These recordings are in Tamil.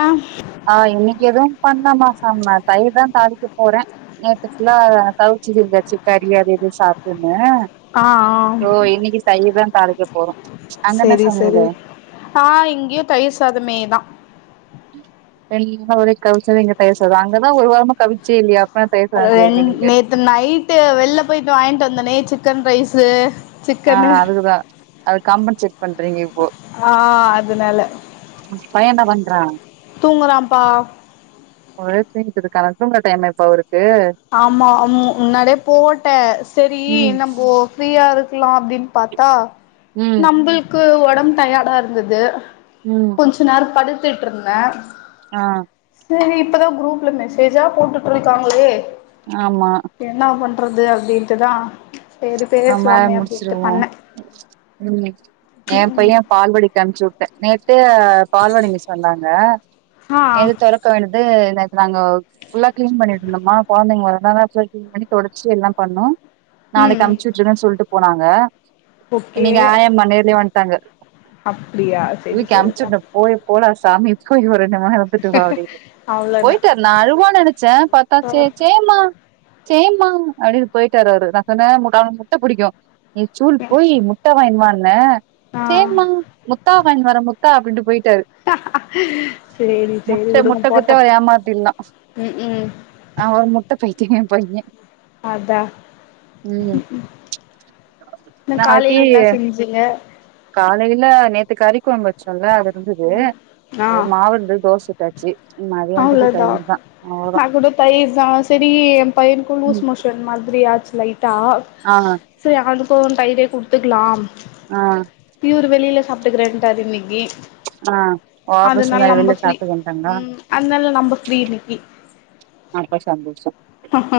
ஆ ஆ இன்னைக்கு எதுவு பண்ணலாமா சம் தயர் தா தாளிக்க போறே நேத்துக்குப்ஃபுல்லா கவிச்சி இதாச்சு கறி அது இது சாப்ட்டுருந்தே ஆ ஆ தோ இன்னைக்கு தயிர்தா தாளிக்க போறோ செரி செரி ஆ இங்கயு தயிர் சாதமேதா என்ன ஒரே கவிச்சது இங்க தயிர்சாதோ அங்கதா ஒரு வாரமா கவிச்சே இல்லையா அப்பதான் தயிர் சாதம் ரெண் செய்றீங்க நீங்க நேத்து நைட்டு வெளில போயிட்டு வாங்கிட்டு வந்தேனே சிக்கன் ரைஸ்ஸு ஆ அதுகுதா அதுக் காம்பன்சேட் பண்றீங்க இப்போ ஆ அதனால பய என்ன பண்றா தூங்கறான்ப்பா ஒரே தூங்கிட்டுருக்காரா தூங்குற டைமா இப்போ அவருக்கு ஆமா அமு முன்னாலே போட்டே சரி ம் இன்ன போ ஃப்ரீயா இருக்கலா அப்டின் பாத்தா ம் நம்புளுக்கு ஒடம்பு டயடா இருந்தது ம் கொஞ்ச நேர படுத்துட்டுருந்தே ஆ செரி இப்பதா குரூப்ல மெசேஜா போட்டுட்டு இருக்காங்களே ஆமா என்னா பண்றது அப்டின்ட்டுதா செரி நம்ம பேசலாமே அப்டின்ட்டு முடிச்சிருவோம் பண்ணே ம் எ பைய பால்வாடிக் அனுப்ச்சு விட்டே நேத்தே பால்வாடி மிஸ் வந்தாங்க ஆ எது தொறக்க வேண்டது நேத்து நாங்கோ ஃபுல்லா கிளீன் பண்ணிடந்தணுமா குழந்தைங்க வரளன் பண்ணி தொடச்சு எல்லாம் பண்ணோ ம் ம் சம்ச்சு உட்ருங்கன் சொல்ட்டு போனாங்க ஓகே இன்னைங்க ஆயம்மா நேர்லயே வன்ட்டாங்க அப்டியா செரி செரிப்பா ஓய் போடா சாமி போ வர [unintelligible] ந்துட்டு வாடி அவ்ளோதா போயிட்டேரு நா அழுவா நனசே பத்தா ஆ சேச்சே ம்மா சேம்மா அப்டின் போயிட்டாரு அவுரு நா சொன்னே முட்ட முட்ட புடிக்கு நீ சூல் ம் போய் முட்ட வாங்வானே ஆ சேம்மா முத்தா வாங்கின் வரே முத்தா அப்டின்ட்டு போய்ட்டாரு சேரி சேரி முட்ட விடுங்க முட்ட போட்ட குத்த ஏமாதில்லா ம் ம் அவ முட்ட பைத்தியங்க பைய அதா ம் காலையில் என்ன நாளைக்கு செஞ்சிங்க காலையில நேத்து கரிக்கொம்பு வச்சோல அது இருந்தது ஆ மாவு இருந்து தோசுட் டாச்சு நீ வண்டது அவ்ளோதா தைர்தா நா கூட தயிர் தா செரி எ பையன்க்கு லூஸ் ம் மோஷன் மாதிரி ஆச்சு லைட்டா ஆ செரி அதுக்கு தயிரே குடுத்துக்கலா ஆ இவுரு வெளியில சாப்ட்டுக்கறேன்டாரு இன்னிக்கி ஆ ஆஃபிஸ்ந்தா வெள்ல சாப்ட்டுக்கன்ட்டாங்க ல்ல நம்ப ஃப்ரீ இன்னிக்கி அப்ப சந்தோஷம் அ அ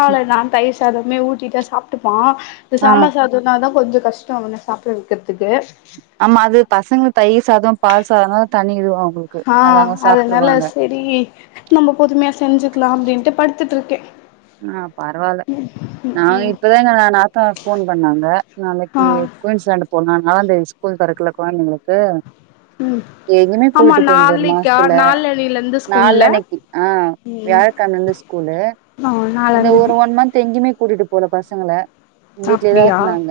அவ்ள நா தயிர் சாதமே ஊட்டிட்டா சாப்ட்டுக்குவா இந்த ஆ சாம்பார் சா இதுனாதா கொஞ்ச கஷ்டோ அவன சாப்ட வெக்கிறதுக்கு ஆமா அது பசங்களுக் தயிர் சாதோ பால் சாதோ தண்ணிவிடுவ உங்களுக் ஆ அதுனால செரி நம்ம பொதுமையா செஞ்சுக்கலா அப்படின்ட்டு படுத்துட்ருக்கே ஆ பரவால்ல நா ம் இப்பதா எங்க நாத்தனார் ஃபோன் பண்ணாங்க ஆ நாளைக்கி குயின்சிலாண்ட்டு போல்லா நாலா தேதி ஸ்கூல் தொறக்கல கொழந்தைங்களுக்கு ம் எங்கிமே ஆமா கூட்டு போந்தரு மா நாளைக்கா ஆஸ்டல்ல நாளனைலருந்து ஸ்கூல்ல நாலனைக்கி ஆ ம் வியாழக்கழமந்து ஸ்கூலு ஆ இந்த ஒரு நாலாந்தேதி ஒன் மந்த் எங்கேயுமே கூட்டிட்டு போல பசங்கள வீட்லயேதா அப்டியா இருந்தாங்க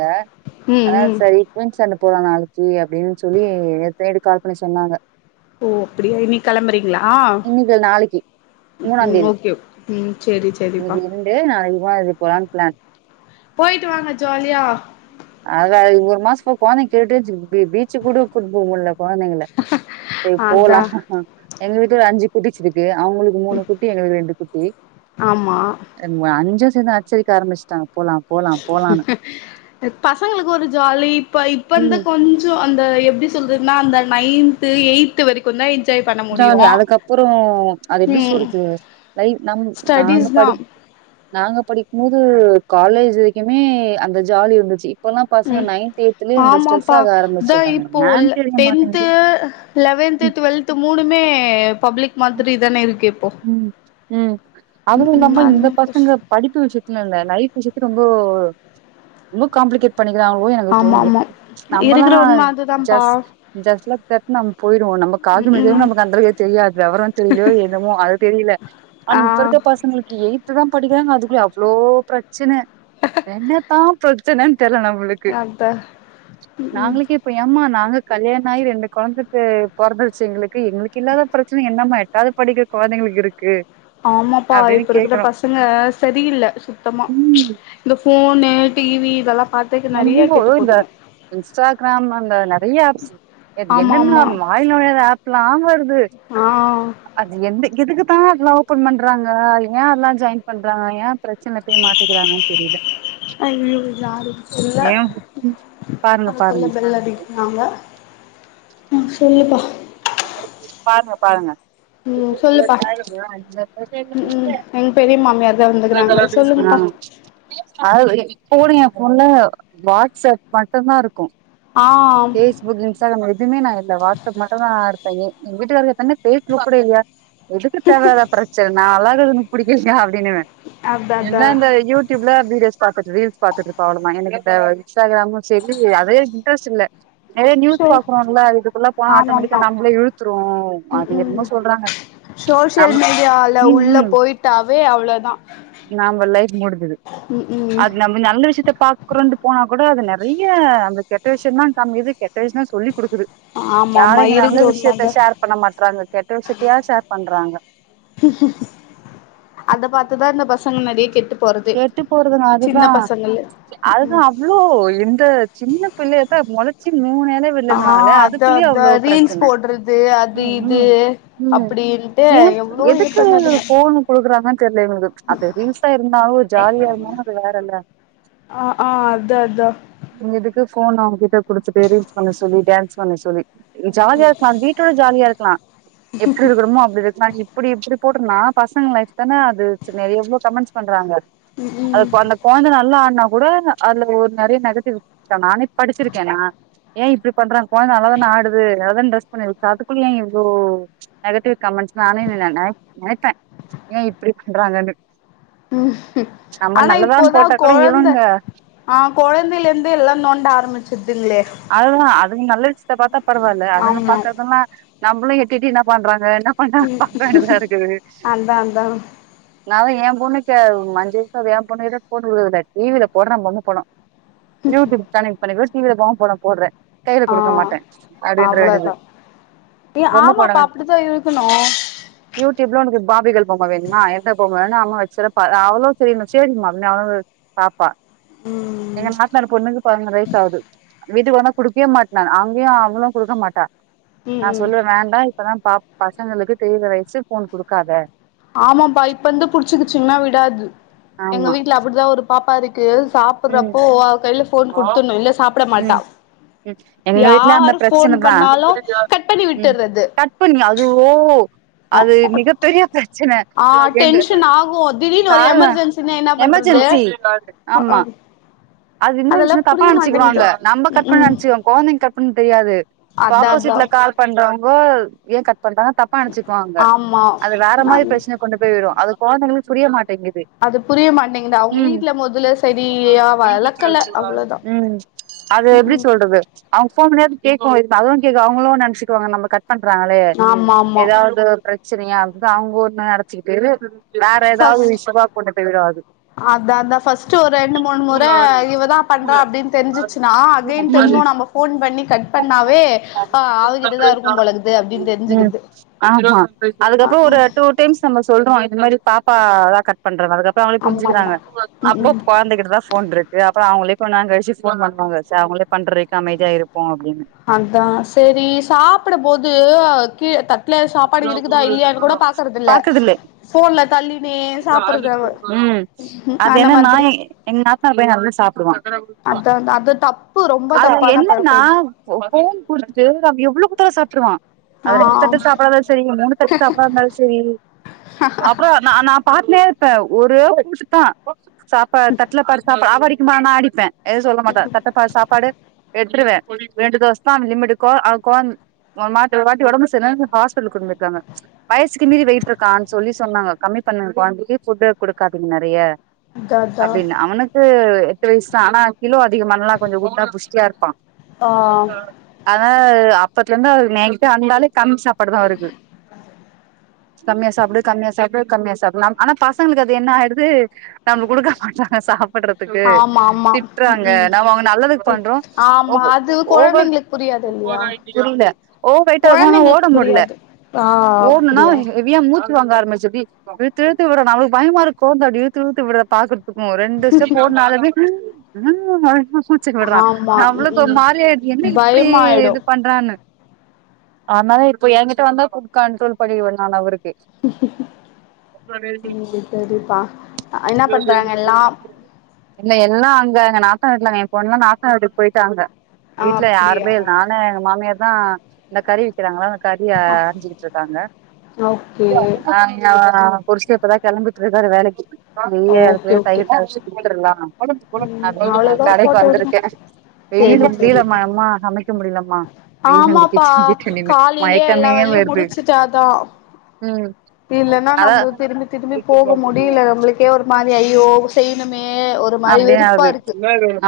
ம் அதா ம் சரி குயின் சண்ட போலா நாளைக்கி அப்டின் சொல்லி எத்தனையடி கால் பண்ணி சொன்னாங்க ஓ அப்படியா இன்னைக் கிளம்பறீங்களா இன்னைக்கு இல்ல நாளைக்கு ம் ஓகே ம் செரி இன்னைக்கு இருண்டு நாளைக் போலா இதுக் போலான் பிளான் போயிட்டு வாங்க ஜாலியா ஆதா ஒரு மாச போ கொழந்தைங் கேட்டேச்சு பீச்சு கூட கூட் போவுல்ல கொழந்தைங்கல சரி போலா அதா எங்க வீட்டுல ஒ அஞ்சு குட்டீஸ் இருக்கு அவங்களுக் மூணு குட்டி எங்களுக் ரெண்டு குட்டி ஆமா அஞ்சு சேந்து அச்சரிக்க ஆரம்பிச்சுட்டாங் போலா பசங்களுக் ஒரு ஜாலி இப்ப இப்பந்த ம் கொஞ் ஜோ அந்த எப்படி சொல்றதுன்னா அந்த நைன்த்து எயித்து வரைக் ஜாலி அதுக்கப்புறோ அது எப்படி ம் சொல்றது லை நம் நாங்க ஸ்டடிஸ் தா படி நாங்க படிக்கும் போது காலேஜ் வரைக்குமே அந்த ஜாலி இருந்துச்சி இப்பெல்லா பசங்க ம் நைன்த் எய்த்துலியே இந்த ஸ்ட்ரெஸ் ஆமாப்பா ஆக இதா ஆரம்பிச்சுட்டாங்க இப்போ ஏன் தெரிய டென்த்து மாட்டேங்குது லெவன்த்து ம், டுவெல்த் மூணுமே பப்ளிக் மாதிரி தானே இருக்கு இப்போ ம் ம் ம் அதுவு ம் இல்லாம அது இந்த பசங்க கஷ்டோ படிப்பு விஷயத்துல இல்ல லைஃப் விஷயத்துக்கு ரொம்போ ரொம்ப காம்ப்ளிகேட் பண்ணிக்கிறாங்களோ எனக்கு ஆமா தோணுது ஆமா நம்மலா இருக்கிற உண்ம அதுதான்ப்பா ஜஸ்ட் ஜெஸ்ட் லைக் தட்டுனு நம்ம போய்வோ நமக்கு ஆக ம் வேண்டியது ம் நமக்கு அளவுக்கே தெரியாது விவரந் தெரிஞ்சோ என்னமோ அது தெரியல ஆனா ஆ இப்ப இருக்க பசங்க பசங்களுக்கு எய்த்து தா படிக்கிறாங்க அதுக்குல்லயே அவ்ளோ ப்ரச்சுன என்னத்தா பட் ப்ரச்சனன் தெர்ல நம்மளுக்கு அதா ம் நாங்களுக்கே இப் ப்ப ஏம்மா நாங்க கல்யாண ஆகி ரெண்டு கொழந்த பெ பொறந்துடுச்சு எங்களுக்கு எங்களுக்கு இல்லாத ப்ரச் என்னாம எட்டாவது படிக்கிற கொழந்தைகளுக்கு இருக்கு ஆமாப்பா அப்டின்னு இப்ப இருக்குற கேக்குறோ பசங்க சரியில்ல சுத்தமா ம் இந்த ஃபோனு டிவி இதல்லா பாத் நெம்போ இந்த இன்ஸ்டாகிராம் அந்த நெறைய ஆப்ஸ் அது ஆமா என்னன்னா ஆமா வாயில்ல நொழையாத ஆப்லா வருது ஆ அது எந்த எதுக்குத்தா அதெல்லா ஓப்பன் பண்றாங்க ஏ அதுல்லா ஜாயின் பண்றாங்க ஏ ப்ரச்சனை போய் மாட்டிக்கிறாங்கன் தெரியல அய்யய்யோ யாருன் தெர்ல ஏன் ம். பாருங்க அதுக்குள்ள பாருங்க பெல் அடிக் க்கிறாங்க ம் சொல்லுப்பா பாருங்க பாருங்க ம் ம் சொல்லுப்பா ம் ம் எங்க பெரிய மாமியார் தா வந்துக்குறாங்க சொல்லுங்கப்பா [unintelligible] அ இப்ப கூட ஏ பொண்ணு வாட்ஸ் அப் மட்டுந்தா இருக்கு ஆ ஆம் புக் இன்ஸ்டாகிராம் எதுமே நா இல்ல வாட்ஸ்அப் மட்டுந்தா நா இருக்றனே எங்க வீட்டுக்காருக்கு தனி பேச கூட இல்லையா எதுக்கு தேவ இல்லாதா ப்ரச்சுன நா அழகா இருக்குற புடிக்கலையா அப்டின்னுவே அதா அதா என்ன இந்த யூட் டியூப்ல வீடியோஸ் பாத்துக்கிட் ரீல்ஸ் பாத்துட்ருப்பா அவளுக் நா எனக்கு இந்த இஸ்டாகிராமு செரி அதே இன்ட்ரஸ்ட் இல்ல நெறையா சோ நியூஸ் பாக்குறோல்ல இதுக்குள்ள போனா அட் டோமேட்டிக்கா ஆமாமா நம்மள இழுத்துரு ம் அது ம் என்னமோ சொல்றாங்க சோசியல் நம் மீடியால ம் உள்ள ம் போயிட்டாவே அவ்ளோதா நம்ம லைஃப் முடுஞ்சுது ம் ம் அது நம் கொஞ்ச நல்ல விஷயத்த பார்க்குறோன்டு போனா கூட அது நெறைய அந்த கெட்ட விஷயோந் தா காமிக்குது கெட்ட விஷயோ சொல்லி குடுக்குது யாரு ஆமாமா இங்க நல்ல இருக்கிற விஷயத்த உண்மதா ஷேர் பண்ண மாட்டறாங்க கெட்ட விஷயத்தையா ஷேர் பண்றாங்க அத பாத்துதா இந்த பசங்க நெறைய கெட்டுப் கெட்டு போறதுங்க அதுதா அதுதா அப்ப இவ்ளோ இந்த சின்ன பிள்ளைய தா இப்ப மொளச்சு மூனெல ஆ பிள்ளைங்களால அத அதுக்குள்ளயே அதா அவ்ளோ ரீல்ஸ் ப்ரச்சனை போடுறது அது ம் இது ம் ம் அப்டின்ட்டு ஏ எவ்ளோ இது எதுக்கு பண்ணதுங்க போணு குடுக்குறாங்கன் தெர்ல இவுங்களுக்கு அது ரீல்சா எடுத் ன்னாவு ஜாலியா இருந்தாலு அது வேறல்ல ஆ ஆ அதா அதா இங்க இதுக்கு ஃபோன் அவுங்க கிட்ட குடுத்துட்டு ரீல்ஸ் பண்ண சொல்லி டான்ஸ் பண்ண சொல்லி ஜாலியா இருக்கலா வீட்டோட ஜாலியா இருக்கலா எப்புடி இருக்கணுமோ அப்டி இருக்கலான் அப்புடி எப்புடி போட்டுக்னா பசங்க லைப் தான அது நெறைய எவ்ளோ கமெண்ட்ஸ் பண்றாங்க ம் அதுக்கு அந்த கொழந்த நல்லா ஆட்னா கூட அதுல ஒரு நெறைய நெகட்டிவ் நானே இ படிச்சிருக்கே நா ஏ இப்டி பண்றாங்க கொழந்த நல்லா தான ஆடுது நல்லா தான ட்ரஸ் பண்ணிருக்கு அதுகுள்ள ஏ இவ்ளோ நெகட்டிவ் கமெண்ட்ஸ் நானே ந நெ நெனைப்பேன் ஏ இப்டி பண்றாங்கன்னு ம் நம்ம ஆனா நல்லதான்னு இப்போதா போட்டா கூட கொழந்த இவங்க அ கொழந்தையில இருந்தே எல்லா நோண்ட ஆரம்பிச்சிருதுங்களே அதுதா அதுங்க நல்ல விஷயத்த பாத்தா பரவாயில்ல அதுங்க ஆமா பாக்குறதெல்லா நம்மளும் எட்டிட்டு என்ன பண்றாங்க என்ன [unintelligible] இருக்குது அதா அதா நா தா ஏ பொண்ணுக்கு ஐஞ்சு [unintelligible] ஏ பொண்ணுட்ட போட்டுவுடறதுல்ல டிவில போட்றா பொம்ம படோ யூடியூப் கனெக்ட் பண்ணிக்க டிவியில பொம்ம படோ போட்றே கையில ஆ குடுக்க மாட்டே அப்டின்ற வேண்டிது அவ்ளோதா ஏ ஆமாப்பா அப்டித்தா இருக்கணு யூடியூப்ல ஒனக்கு பாபிகேள் பொம்ம வேணுமா எந்த பொம்ம வேணு அம்மா வச் சிறப்பா அவளோ தெரியணு சேரிம்மா அ அவளு பாப்பா ம் நாத்னார் பொண்ணுக்கு பதினொரு வயசு ஆகுது வீட்டுக்குள்ளந்தான் குடுக்கவே மாட்டோன் அங்கேயும் அவளு குடுக்க மாட்டா ம் நா ம் சொல்லற வேண்டா இப்பதா ப பசங்களுக்கு தெரியற வயசு போன் குடுக்காத ஆமாப்பா இப்ப வந்து புடிச்சுக்குச்சீங்கன்னா விடாது எங்க ஆமா வீட்டுல அப்டிதா ஒரு பாப்பா இருக்கு து ம் சாப்ட்றப்போ அவ கையில போன் குடுத்துருணு இல்ல சாப்ட மாட்டா ம் ம் எங்க வீட்லயு அந்த யாரு ஃபோன் பிரச்சனைதா பண்ணாலு கட் பண்ணி ம் விட்டுறது கட் பண்ணி அதுஓ ஆ அது மிகப்பெரிய பிரச்சனை ஆ டென்ஷன் ஆகு திடீர்னு ஒரு [unintelligible] எமர்ஜென்சினா என்ன பண்றது எமர்ஜென்சி அ ஆமா ஆ அது இன்னொரு அதெல்லா விஷயம் தப்பா புரிய மாட்டேங்குது நெனுச்சுக்குவாங்க நம்ம ம் ம் கட்பண்ணநெனச்சிக்கோ கொழந்தைங்க கட் பண்ண தெரியாது இப்ப அதா அதா ஆப்போசிட்ல கால் பண்றேங்கோ ஏன் கட் பண்றா தப்பா நெனைச்சிக்குவாங்க ஆமா அது வேற மாரி நானு பிரச்சன கொண்டு போய் விடு அது கொழந்தைங்களுக்கு புரிய மாட்டேங்குது அது புரிய மாட்டேங்கதுஅவுங்க ம் வீட்டுல மொதல்ல சரியா வளக்கல [unintelligible] அவ்ளோதா ம் அது ம் எப்டி ம் சொல்றது அவங்க போன் பண்ணியாவது கேட்கணு இப்ப அதுவு கேக்க அவங்களு நெனைச்சுக்குாங்க நம்ம கட் பண்றாங்களே ஆமா ஆமா ஏதாவது பிரச்சனையா இருந்து அவங்க ஒன்னு நடச்சிக்கிட்டே வேற ஏதாவது [unintelligible] அந்தா அந்தா ஃபஸ்ட் ஒரு ரெண்டு மூணு முறை இவ தான் பண்றா அப்டின்னு தெரிஞ்ச்சுசினா அகைன் திரும்போ ம் நம்ம போன் பண்ணி கட் பண்ணாவே அ அவகிட்டதா இருக்கு போலகுது அப்டின்னு தெரிஞ்சுக்குறது ம் அதுக்கப்பறம் ஒரு டூ டென்சன்ல சொல்றோ இந்த மாரி பாப்பா தா கட் பண்றா அதுக்கப்பறம் அவங்களே ஆமா ஆமா புரிஞ்சுக்கிறாங்க ம் அப்போ ம் அண்ணே கிட்ட தா போன் இருக்கு அப்பறம் அவங்களே கொஞ்ச நேரோ கழிச்சு போன் பண்ணுவாங்க சே அவங்களே பண்றதுக்கு அமைதியா இருப்போ அப்டின்னு அதா சேரி சாப்டபோது கீழே தட் தட்ல சாப்பாடு இருக்குதா இல்லையான்னு கூட பாக்கறது இல்ல போன்ல தள்ளினே சாப்பறது அவ ம் அது அந்த என்னன்னா மாதிரி எங்க நாத்தனாரா பைய நல்லா சாப்டுவான் அது அது தா அது என்னன்னா போன் குடுத்துட்டு அவ எவ்ளோ குடுத்தாலு சாப்டாருவான் ஆ அது ரெண்டு தட்டு சாப்பாடா சரி மூணு தட்டு சாப்பாடா இருந்தாலு சரி அப்பறம் ந நான் பாத்துனே இருப்பே ஒரே கூட்டுத்தா சாப்ப தட்டல பாரு சாப்படு [unintelligible] சும்மா நா அடிப்பே எதுவுமே சொல்ல மாட்டே தட்ட பாத்து சாப் சாப்பாடு எடுத்துருவே ரெண்டு தோச தா லிமிட்டு கோ அவ கோ ஒரு மாட்டி ஒரு வாட்டி ஒடம்பு சரிலனு ஹாஸ்பிடலு கூட்டுபோய்ருக்காங்க வயசுக்கு மீறி வெயிட் இருக்கான்னு சொல்லி சொன்னாங்க கம்மி பண்ணுங்க குவான்ட்டி ஃபுட்டே குடுக்காதீங்க நெறய அதா அதா அப்டின்னு அவனுக்கு எட்டு வயசு தா ஆனா கிலோ அதிகமானல்ல கொஞ்சோ குண்டா புஷ்டியா இருப்பா ஆ அதனாளே அப்பத்துல இருந்தே அவருக்கு நைட்டு வந்தாலே கம்மி சாப்பாடு தா அவருக்கு கம்மியா சாப்டு கம்மியா சாப்டு கம்மியா சாப்டு நா ஆனா பசங்களுக்கு அது என்ன ஆயிடுது நம்மகு குடுக்க மாட்டாங்க சாப்டறதுக்கு ஆமா ஆமா ம் திட்றாங்க ம் நம்ம அவுங்க நல்லதுக்கு அ ஒ ஆமா ஒ அது ஓவர் கொழந்தைங்களுக்கு புரியாது இல்லையா புரில ஓ வெய்ட்டா இருக்கு ஆனா ஓட கொழந்தைங்களுக்கு முல்ல புரியாது ஆ ஆனா அப்டியா ஹெவியா மூச்சி வாங்க ஆரம்பிச்சிடி இழுத்து இழுத்து விடனா அவளுக்கு பயமாருக்கு அப்டி இழுத்து இழுத்து விடற பாக் க்கு ரெண்டு ஸ்டெப் போட்னாலுமே ம் ம் [inaudible] ச்சுக் விட்றா ஆமா ம் நம்பளுக்கு ஒரு ம் மாரி அய்டுது என்ன இப்பிடி பயமாயிடு இது பண் ண்றானு அதனால இப்போ எகிட்ட வந்தா ஃபுல் கண்ட்ரோல் பண்ணிர்வ நான் அவுருக்கு ம் சேரி செரிப்பா என்ன பண்றாங்க எல்லா இல்ல எல்லா அங்க எங்க நாத்தனார் ட்ல எ பொண்லா நாத்தானர்வீட்டுக்கு போய்ட்டாங்க ஆ வீட்ல அப்டியா யாருமே இல் நானு எங்க மாமியார் தா இந்த கறிவிக்கிறாங்களா அந்த கறிய அறிஞ்சிட்டு இருக்காங்க ஓகே ஆ ஆ குளிஷ்டு இப்ப தா கெளம்பிட்டு ட்ருக்காரு வேலைக்கி வெய்ய ஓகே அதுகுள்ள ஓகே தயிர் தாள்ச்சி குட்த்துர்லா ம் அப்டினு அவ்ளோதா கடைக்கு போட்டோ எடுங்க வந்துருக்க வெயில் சேரி முடிலம்மா சேரிப்பா எம்மா நிக்க முடிலம்மா வெயில வந்து ஆமாப்பா கிச்சட்டுன்னு காலையிலயே எல்லா மயக்கமே வேலையு வர்து முடிச்சுட்டாதா ம் இல்லன்னா அதா நம்ப திரும்பி திரும்பி போக முடியில நம்மளுக்கே ஒரு மாரி ஆயி ஓ செய்யனுமே ஒரு மாரி அப்டியே வெறுப்பா ஆகுது இருக்கு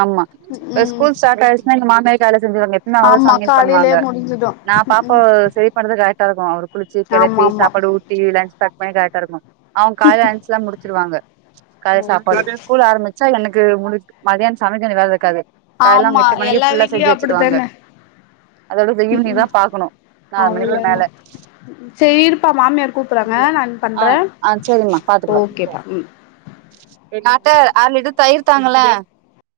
ஆமா ம் ம் ஸ்கூல் ஸ்டார்ட் ஆயிச்னா எங்க மாமியார் வேல செஞ்சிருவாங்க ன்னா அவ ஆமா சமையல் பண்வாங்க காலையிலயே முடிஞ்சிடு நா ம் பாப்போ ம் செரி பட்றது கரட்டாருக்கு அவரு குளிச்சி கெளப்பி ஆமா ஆமா சாப்பாடு ஊட்டி லன்ச் பேக் பண்ணி கரக்ட்டா இருக்கு அவுங் காலைல என்ச்சல்லா முடிச்சிருவாங்க காலைல ஓகே சாப்பாடு ஸ்கூல் ஆரமிச்சா எனக்கு முடிக் மதியான சமைக்கற வேல இருக்காது காலைல அவங்க ஆமா எட்டு மணிக்கு எல்லா ஃபுல்லா வீட்லயு செஞ்சு வச்சருவாங்க அப்டித்தானே அதோட த ம் ஈவ்னிங் தா ம் பாக்கணு நாலு மணிக்கு அவ்ளோதா மேல சரி இருப்பா மாமியார் கூப்பறாங்க நான் ஆ பண்ற ஆ சரிம்மா ஓகேப்பா ம் நாட்டர் ஆர லிட்டர் தயிர் தாங்கள